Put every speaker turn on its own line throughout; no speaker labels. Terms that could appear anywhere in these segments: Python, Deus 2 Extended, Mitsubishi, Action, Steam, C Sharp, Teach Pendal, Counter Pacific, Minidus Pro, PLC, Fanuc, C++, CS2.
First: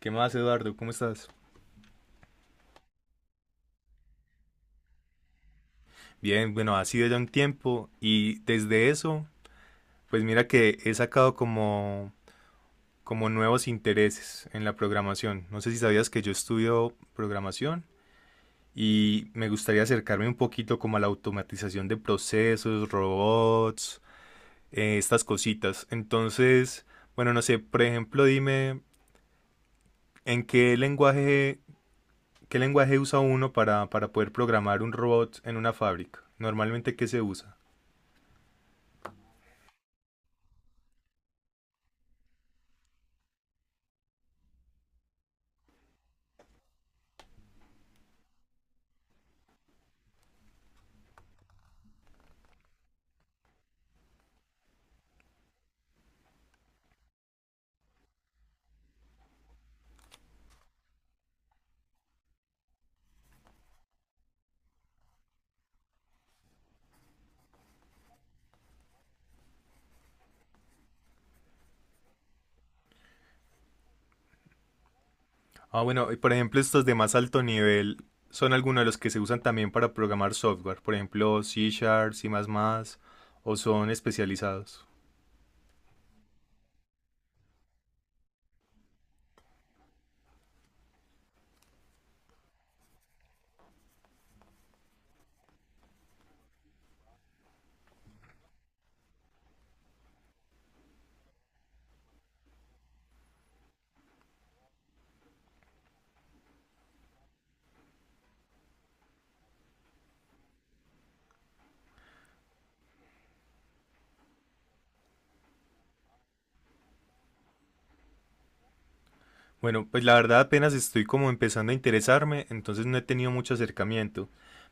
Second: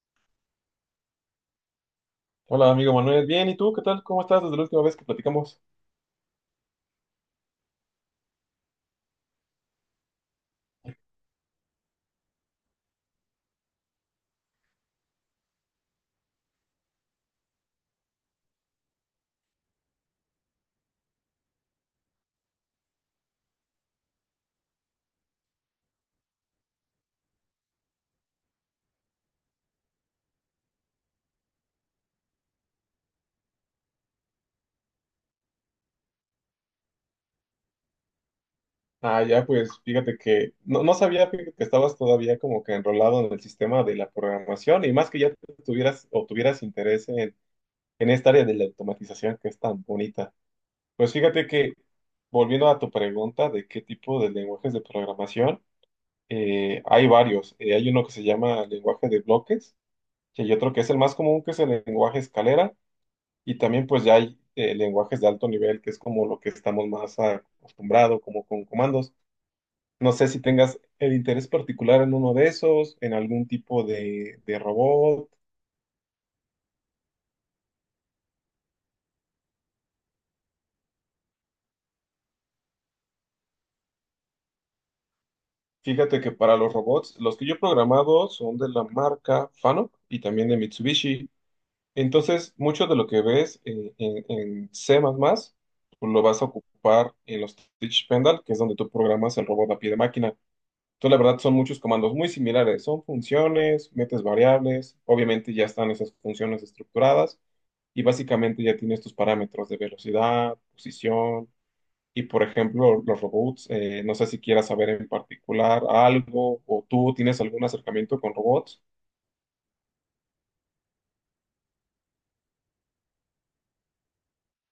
¿Qué más, Eduardo? ¿Cómo estás?
Hola, amigo Manuel. Bien, ¿y tú qué tal? ¿Cómo estás desde la última vez que platicamos?
Bien, bueno, ha sido ya un tiempo y desde eso, pues mira que he sacado como nuevos intereses en la programación. No sé si sabías que yo estudio programación y me gustaría acercarme un poquito como a la automatización de procesos, robots, estas cositas. Entonces, bueno, no sé, por ejemplo, dime en qué lenguaje usa uno para poder programar un robot en una fábrica. Normalmente, ¿qué se usa?
Ah, ya, pues fíjate que no sabía fíjate, que estabas todavía como que enrolado en el sistema de la programación y más que ya tuvieras interés en, esta área de la automatización que es tan bonita. Pues fíjate que, volviendo a tu pregunta de qué tipo de lenguajes de programación, hay varios. Hay uno que se llama lenguaje de bloques y hay otro que es el más común, que es el lenguaje escalera. Y también pues ya hay lenguajes de alto nivel, que es como lo que estamos más acostumbrados, como con comandos. No sé si tengas el interés particular en uno de esos, en algún tipo de, robot.
Ah, bueno, y por ejemplo, estos de más alto nivel son algunos de los que se usan también para programar software, por ejemplo, C Sharp, C++, o son especializados.
Fíjate que para los robots, los que yo he programado son de la marca Fanuc y también de Mitsubishi. Entonces, mucho de lo que ves en, C++, pues lo vas a ocupar en los Teach Pendal, que es donde tú programas el robot a pie de máquina. Entonces, la verdad, son muchos comandos muy similares. Son funciones, metes variables, obviamente ya están esas funciones estructuradas y básicamente ya tienes tus parámetros de velocidad, posición y, por ejemplo, los robots. No sé si quieras saber en particular algo o tú tienes algún acercamiento con robots.
Bueno, pues la verdad apenas estoy como empezando a interesarme, entonces no he tenido mucho acercamiento,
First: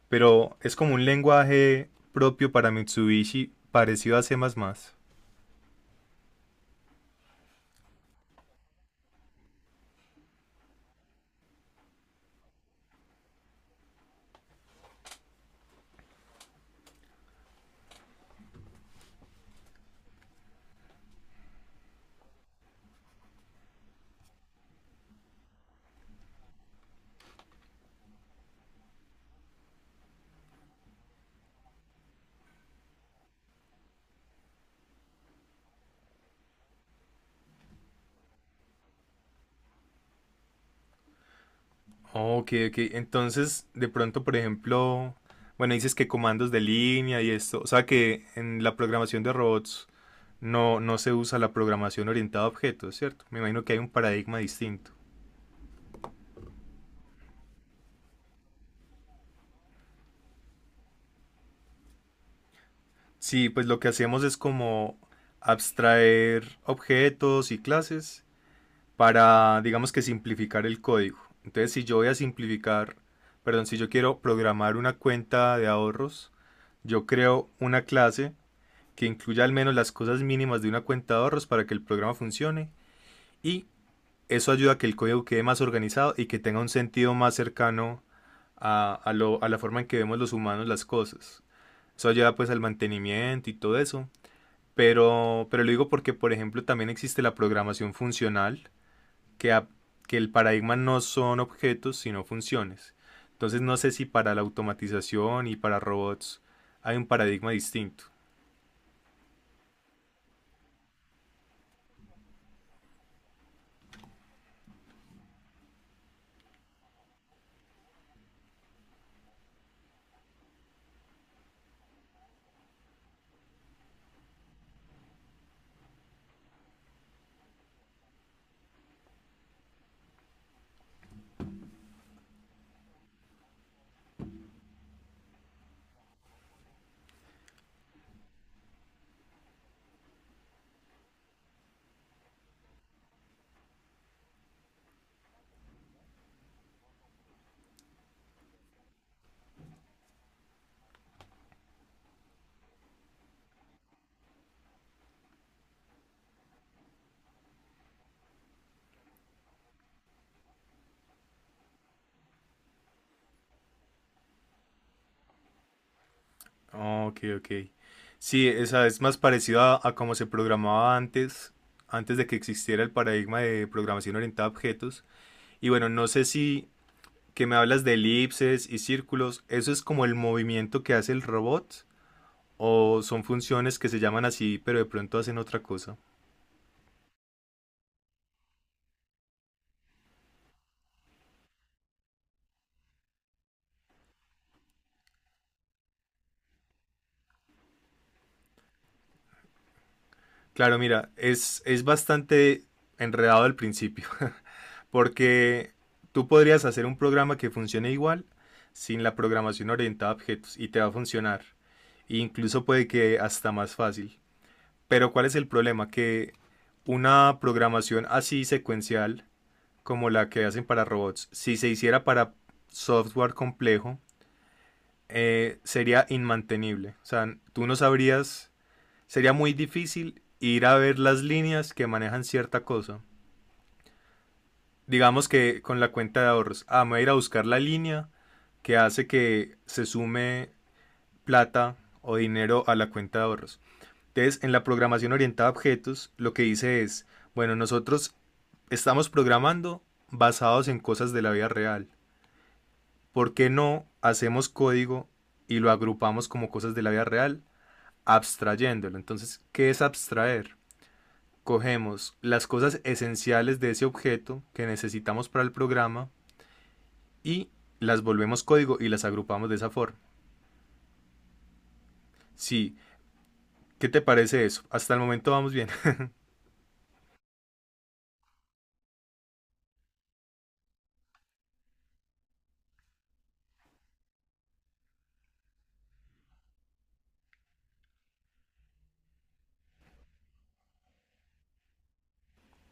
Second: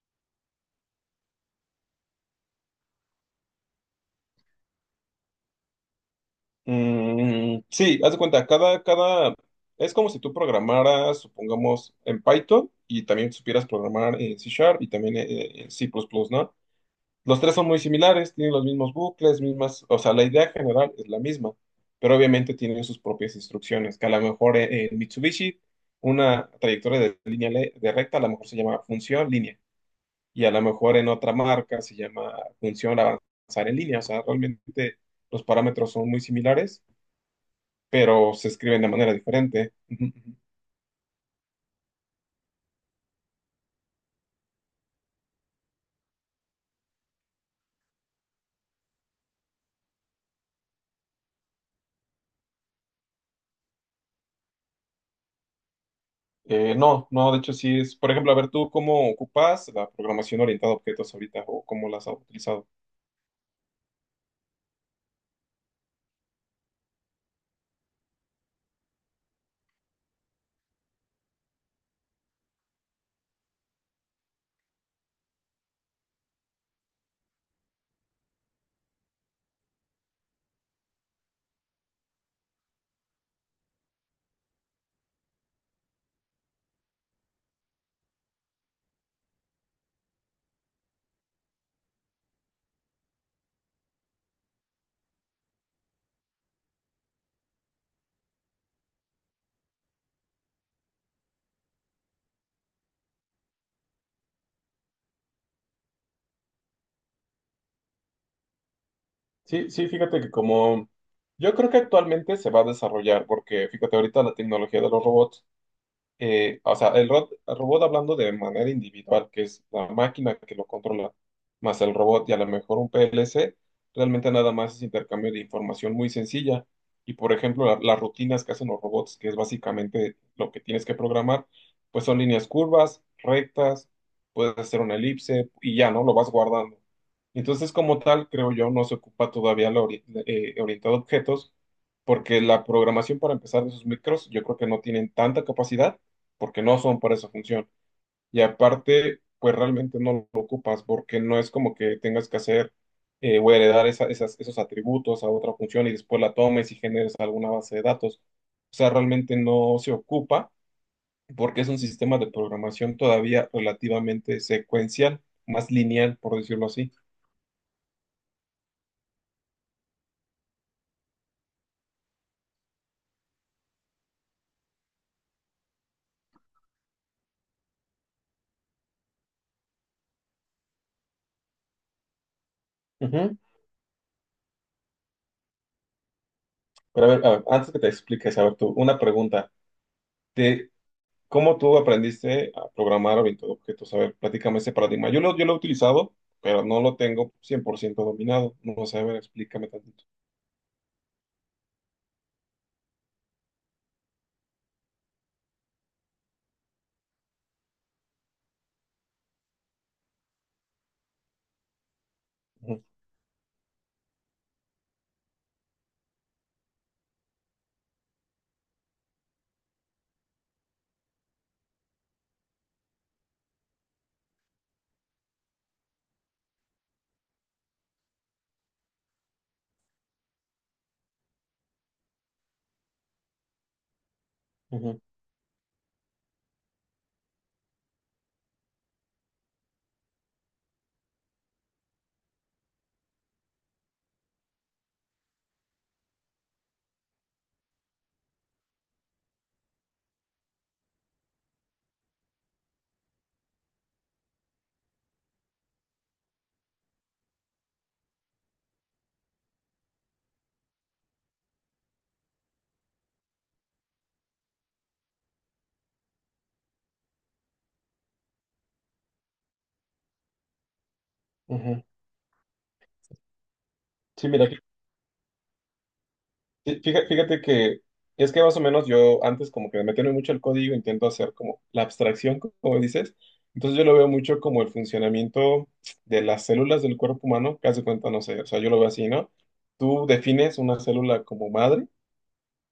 pero es como un lenguaje propio para Mitsubishi parecido a C++.
Mm, sí, haz de cuenta, es como si tú programaras, supongamos, en Python y también supieras programar en C Sharp y también en C++, ¿no? Los tres son muy similares, tienen los mismos bucles, mismas, o sea, la idea general es la misma, pero obviamente tienen sus propias instrucciones, que a lo mejor en, Mitsubishi una trayectoria de de recta a lo mejor se llama función línea y a lo mejor en otra marca se llama función avanzar en línea, o sea, realmente los parámetros son muy similares, pero se escriben de manera diferente. Ujú, ujú.
Ok, ok. Entonces, de pronto, por ejemplo, bueno, dices que comandos de línea y esto, o sea que en la programación de robots no se usa la programación orientada a objetos, ¿cierto? Me imagino que hay un paradigma distinto.
No, no, de hecho sí es, por ejemplo, a ver tú cómo ocupas la programación orientada a objetos ahorita o cómo las has utilizado.
Sí, pues lo que hacemos es como abstraer objetos y clases para, digamos que simplificar el código. Entonces, si yo voy a simplificar, perdón, si yo quiero programar una cuenta de ahorros, yo creo una clase que incluya al menos las cosas mínimas de una cuenta de ahorros para que el programa funcione y eso ayuda a que el código quede más organizado y que tenga un sentido más cercano a la forma en que vemos los humanos las cosas. Eso ayuda pues al mantenimiento y todo eso. Pero lo digo porque, por ejemplo, también existe la programación funcional, que, a- que el paradigma no son objetos, sino funciones. Entonces no sé si para la automatización y para robots hay un paradigma distinto.
Sí, sí, fíjate que como yo creo que actualmente se va a desarrollar, porque fíjate, ahorita la tecnología de los robots, o sea, el robot hablando de manera individual, que es la máquina que lo controla, más el robot y a lo mejor un PLC, realmente nada más es intercambio de información muy sencilla. Y por ejemplo, las rutinas que hacen los robots, que es básicamente lo que tienes que programar, pues son líneas curvas, rectas, puedes hacer una elipse y ya, ¿no? Lo vas guardando. Entonces, como tal, creo yo, no se ocupa todavía la orientado a objetos, porque la programación para empezar de esos micros, yo creo que no tienen tanta capacidad porque no son para esa función. Y aparte, pues realmente no lo ocupas porque no es como que tengas que hacer o heredar esos atributos a otra función y después la tomes y generes alguna base de datos. O sea, realmente no se ocupa porque es un sistema de programación todavía relativamente secuencial, más lineal, por decirlo así.
Ah, Ok, ok. Sí, esa es más parecida a cómo se programaba antes, antes de que existiera el paradigma de programación orientada a objetos. Y bueno, no sé si que me hablas de elipses y círculos, ¿eso es como el movimiento que hace el robot? ¿O son
Ujú.
funciones que se llaman así, pero de pronto hacen otra cosa?
Pero a ver, antes que te expliques, a ver tú, una pregunta. ¿Te, ¿Cómo tú aprendiste a programar orientado a objetos? A ver, platícame ese paradigma. Yo lo he utilizado, pero no lo tengo 100% dominado. No sé, a ver, explícame tantito.
Claro, mira, es bastante enredado al principio. Porque tú podrías hacer un programa que funcione igual sin la programación orientada a objetos y te va a funcionar. E incluso
Ujú,
puede que hasta más fácil. Pero ¿cuál es el problema? Que una programación así secuencial como la que hacen para robots, si se hiciera para software complejo, sería inmantenible. O sea, tú no sabrías, sería muy difícil ir a ver las líneas que manejan cierta cosa.
ujú,
Digamos que con la cuenta de ahorros, ah, me voy a ir a buscar la línea que hace que se sume plata o dinero a la cuenta de ahorros. Entonces, en la programación orientada a objetos, lo que dice es, bueno, nosotros estamos programando basados en cosas de la vida real. ¿Por qué no hacemos código y lo agrupamos como cosas de la vida real, abstrayéndolo? Entonces, ¿qué es abstraer? Cogemos las cosas esenciales de ese objeto que necesitamos para el programa y las volvemos código y las agrupamos de esa forma.
ujú.
Sí, ¿qué te
Sí,
parece
mira,
eso? Hasta el momento vamos bien.
fíjate que es que más o menos yo antes como que me meterme mucho el código, intento hacer como la abstracción, como dices. Entonces yo lo veo mucho como el funcionamiento de las células del cuerpo humano, que hace cuenta, no sé, o sea, yo lo veo así, ¿no? Tú defines una célula como madre,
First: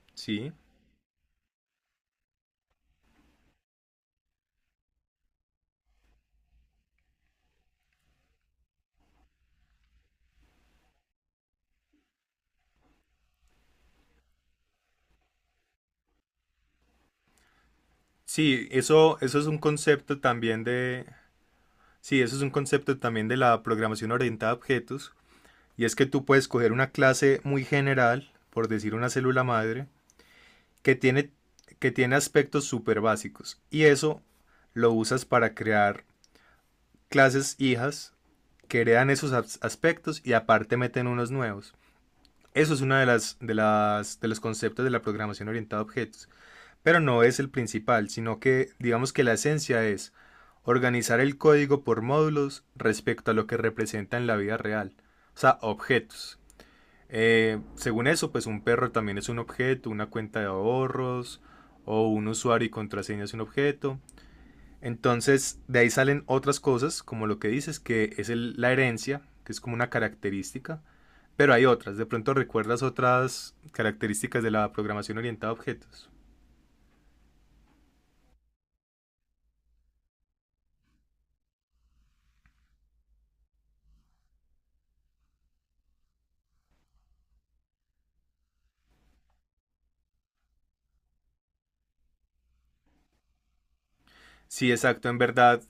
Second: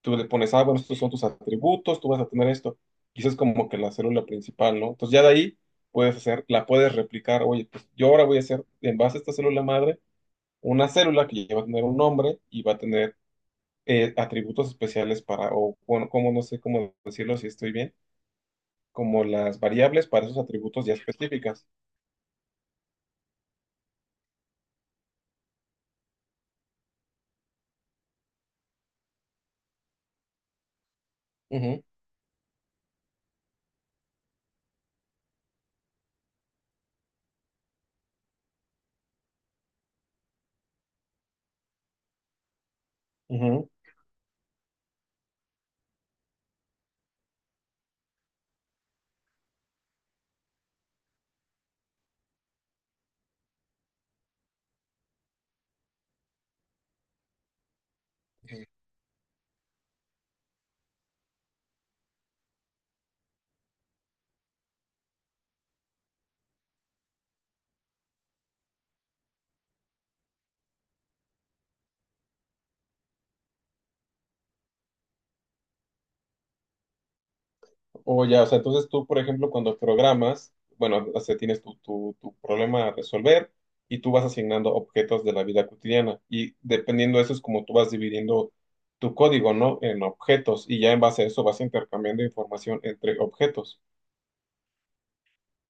tú le
Sí.
pones, ah, bueno, estos son tus atributos, tú vas a tener esto. Y eso es como que la célula principal, ¿no? Entonces ya de ahí puedes hacer, la puedes replicar, oye, pues yo ahora voy a hacer en base a esta célula madre una célula que ya va a tener un nombre y va a tener atributos especiales para, o bueno, como no sé cómo decirlo si estoy bien,
Sí, eso,
como
eso es un
las variables
concepto
para esos
también
atributos ya
de.
específicas.
Sí, eso es un concepto también de la programación orientada a objetos. Y es que tú puedes coger una clase muy general, por decir una célula madre, que tiene,
Ujú,
que tiene aspectos súper básicos. Y eso lo usas para crear clases hijas que heredan esos aspectos y aparte meten unos nuevos. Eso es uno de, las, de,
ujú.
las, de los conceptos de la programación orientada a objetos, pero no es el principal, sino que digamos que la esencia es organizar el código por módulos respecto a lo que representa en la vida real, o sea, objetos. Según eso, pues un perro también es un objeto, una cuenta de ahorros o un usuario y contraseña es un objeto. Entonces, de ahí salen otras cosas, como lo que dices, que es la herencia, que es como una característica, pero hay otras, de pronto recuerdas otras características de la programación orientada a objetos.
O ya, o sea, entonces tú, por ejemplo, cuando programas, bueno, o sea, tienes tu problema a resolver y tú vas asignando objetos de la vida cotidiana y dependiendo de eso es como tú vas dividiendo tu código, ¿no? En objetos y ya en base a eso vas intercambiando información entre objetos.
Sí, exacto, en verdad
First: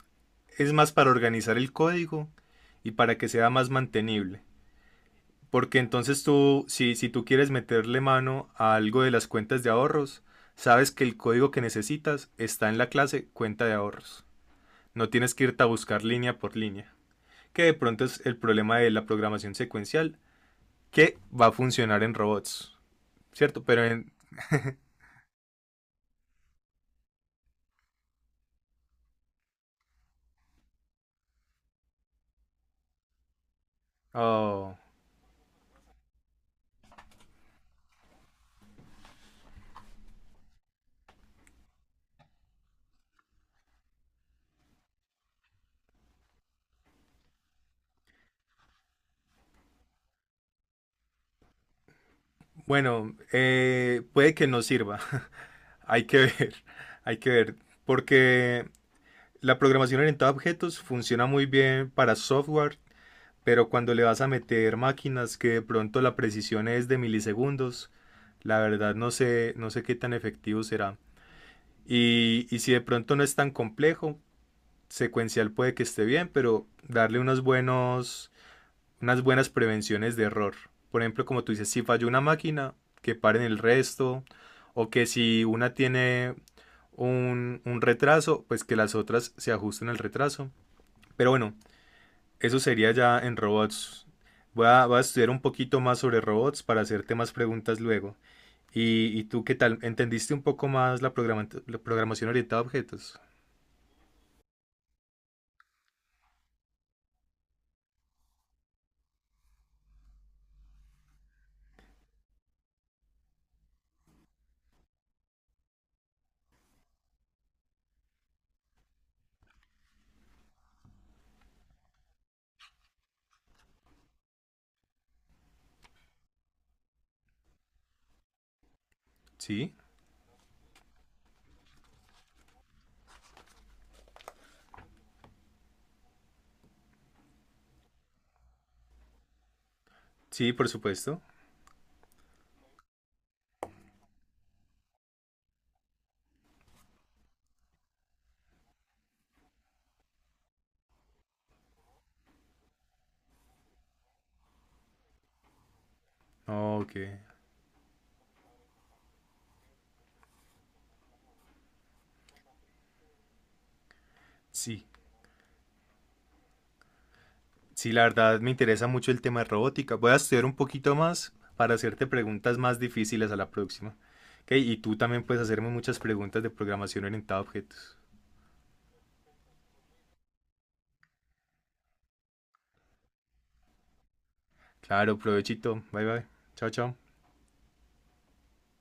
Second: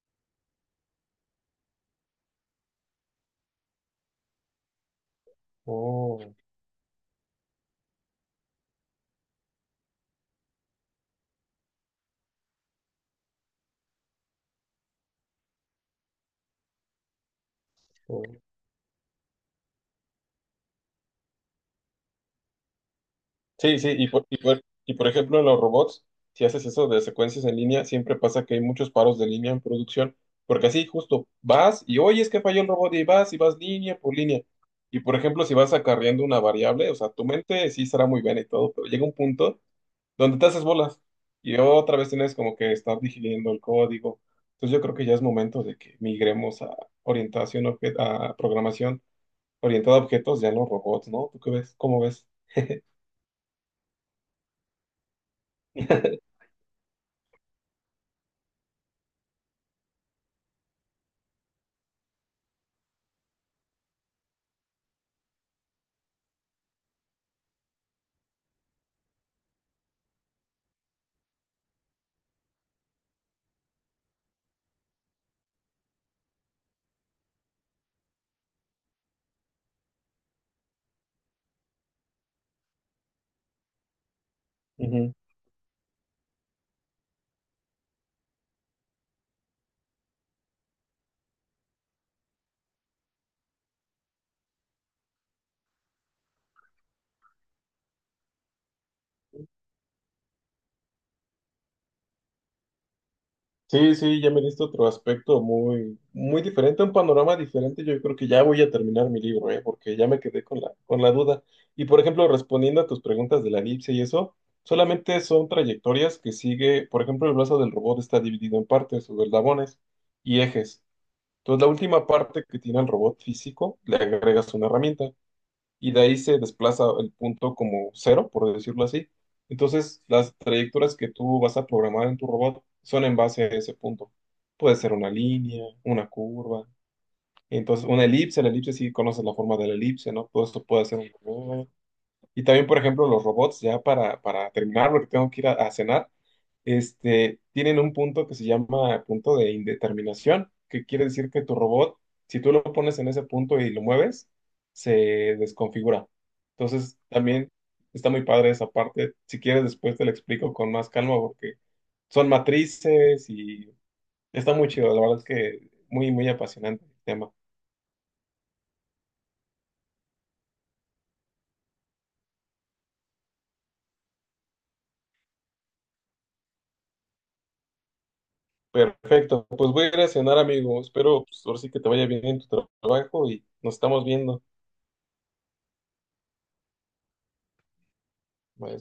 es más para organizar el código y para que sea más mantenible. Porque entonces
Oh,
tú, si tú quieres meterle mano a algo de las cuentas de ahorros, sabes que el código que necesitas está en la clase cuenta de ahorros. No tienes que irte a buscar línea por línea. Que de pronto es
oh.
el problema de la programación secuencial, que va a funcionar en robots, ¿cierto?
Sí,
Pero
sí,
en...
y por ejemplo, en los robots, si haces eso de secuencias en línea, siempre pasa que hay muchos paros de línea en producción, porque así justo vas y oye, es que falló el robot y vas línea por línea.
oh.
Y por ejemplo, si vas acarreando una variable, o sea, tu mente sí será muy buena y todo, pero llega un punto donde te haces bolas y otra vez tienes como que estar digiriendo el código. Entonces yo creo que ya es momento de que migremos a a programación orientada a objetos, ya no robots, ¿no? ¿Tú qué ves? ¿Cómo ves?
Bueno, puede que no sirva. Hay que ver, hay que ver. Porque la programación orientada a objetos funciona muy bien para software, pero cuando le vas a meter máquinas que de pronto la precisión es de milisegundos, la verdad no sé, no sé qué tan efectivo será. Y si de pronto no es tan complejo, secuencial puede que esté bien, pero darle unos buenos unas buenas prevenciones de error. Por ejemplo, como tú dices, si falló una máquina, que paren el resto, o que
Ujú.
si una tiene un retraso, pues que las otras se ajusten al retraso. Pero bueno, eso sería ya en robots. Voy a estudiar un poquito más sobre robots para hacerte más preguntas luego. ¿Y tú qué tal? ¿Entendiste un poco más la programación orientada a objetos?
Sí, sí, ya me diste otro aspecto muy, muy diferente, un panorama diferente. Yo creo que ya voy a terminar mi libro, ¿eh? Porque ya me quedé con la duda. Y por ejemplo, respondiendo a tus preguntas de la elipse y eso, solamente son trayectorias que sigue, por ejemplo, el brazo del robot está dividido en partes, o eslabones y ejes. Entonces, la última parte que tiene el robot físico, le agregas una herramienta y de ahí se desplaza el punto como cero, por decirlo así.
Sí,
Entonces, las trayectorias que tú vas a programar en tu robot son en base a ese punto. Puede ser una línea, una curva, entonces una elipse, la elipse sí conoces la forma de la elipse, ¿no? Todo
sí,
esto
por
puede ser un
supuesto.
robot. Y también, por ejemplo, los robots, ya para, terminar, porque tengo que ir a, cenar, este, tienen un punto que se llama punto de indeterminación, que quiere decir que tu robot, si tú lo pones en ese punto y lo mueves, se desconfigura.
Ok,
Entonces, también está muy padre esa parte. Si quieres, después te la explico con más calma porque son matrices y está muy
sí.
chido. La verdad es que muy, muy apasionante el tema.
Sí, la verdad me interesa mucho el tema de robótica. Voy a estudiar un poquito más para hacerte preguntas más difíciles a la próxima. Ok, y tú también puedes hacerme muchas preguntas de programación orientada a objetos.
Perfecto, pues voy a ir a cenar, amigo. Espero, pues, ahora sí que te vaya bien en tu trabajo y nos estamos viendo.
Claro, provechito. Bye bye. Chao, chao.
Bye.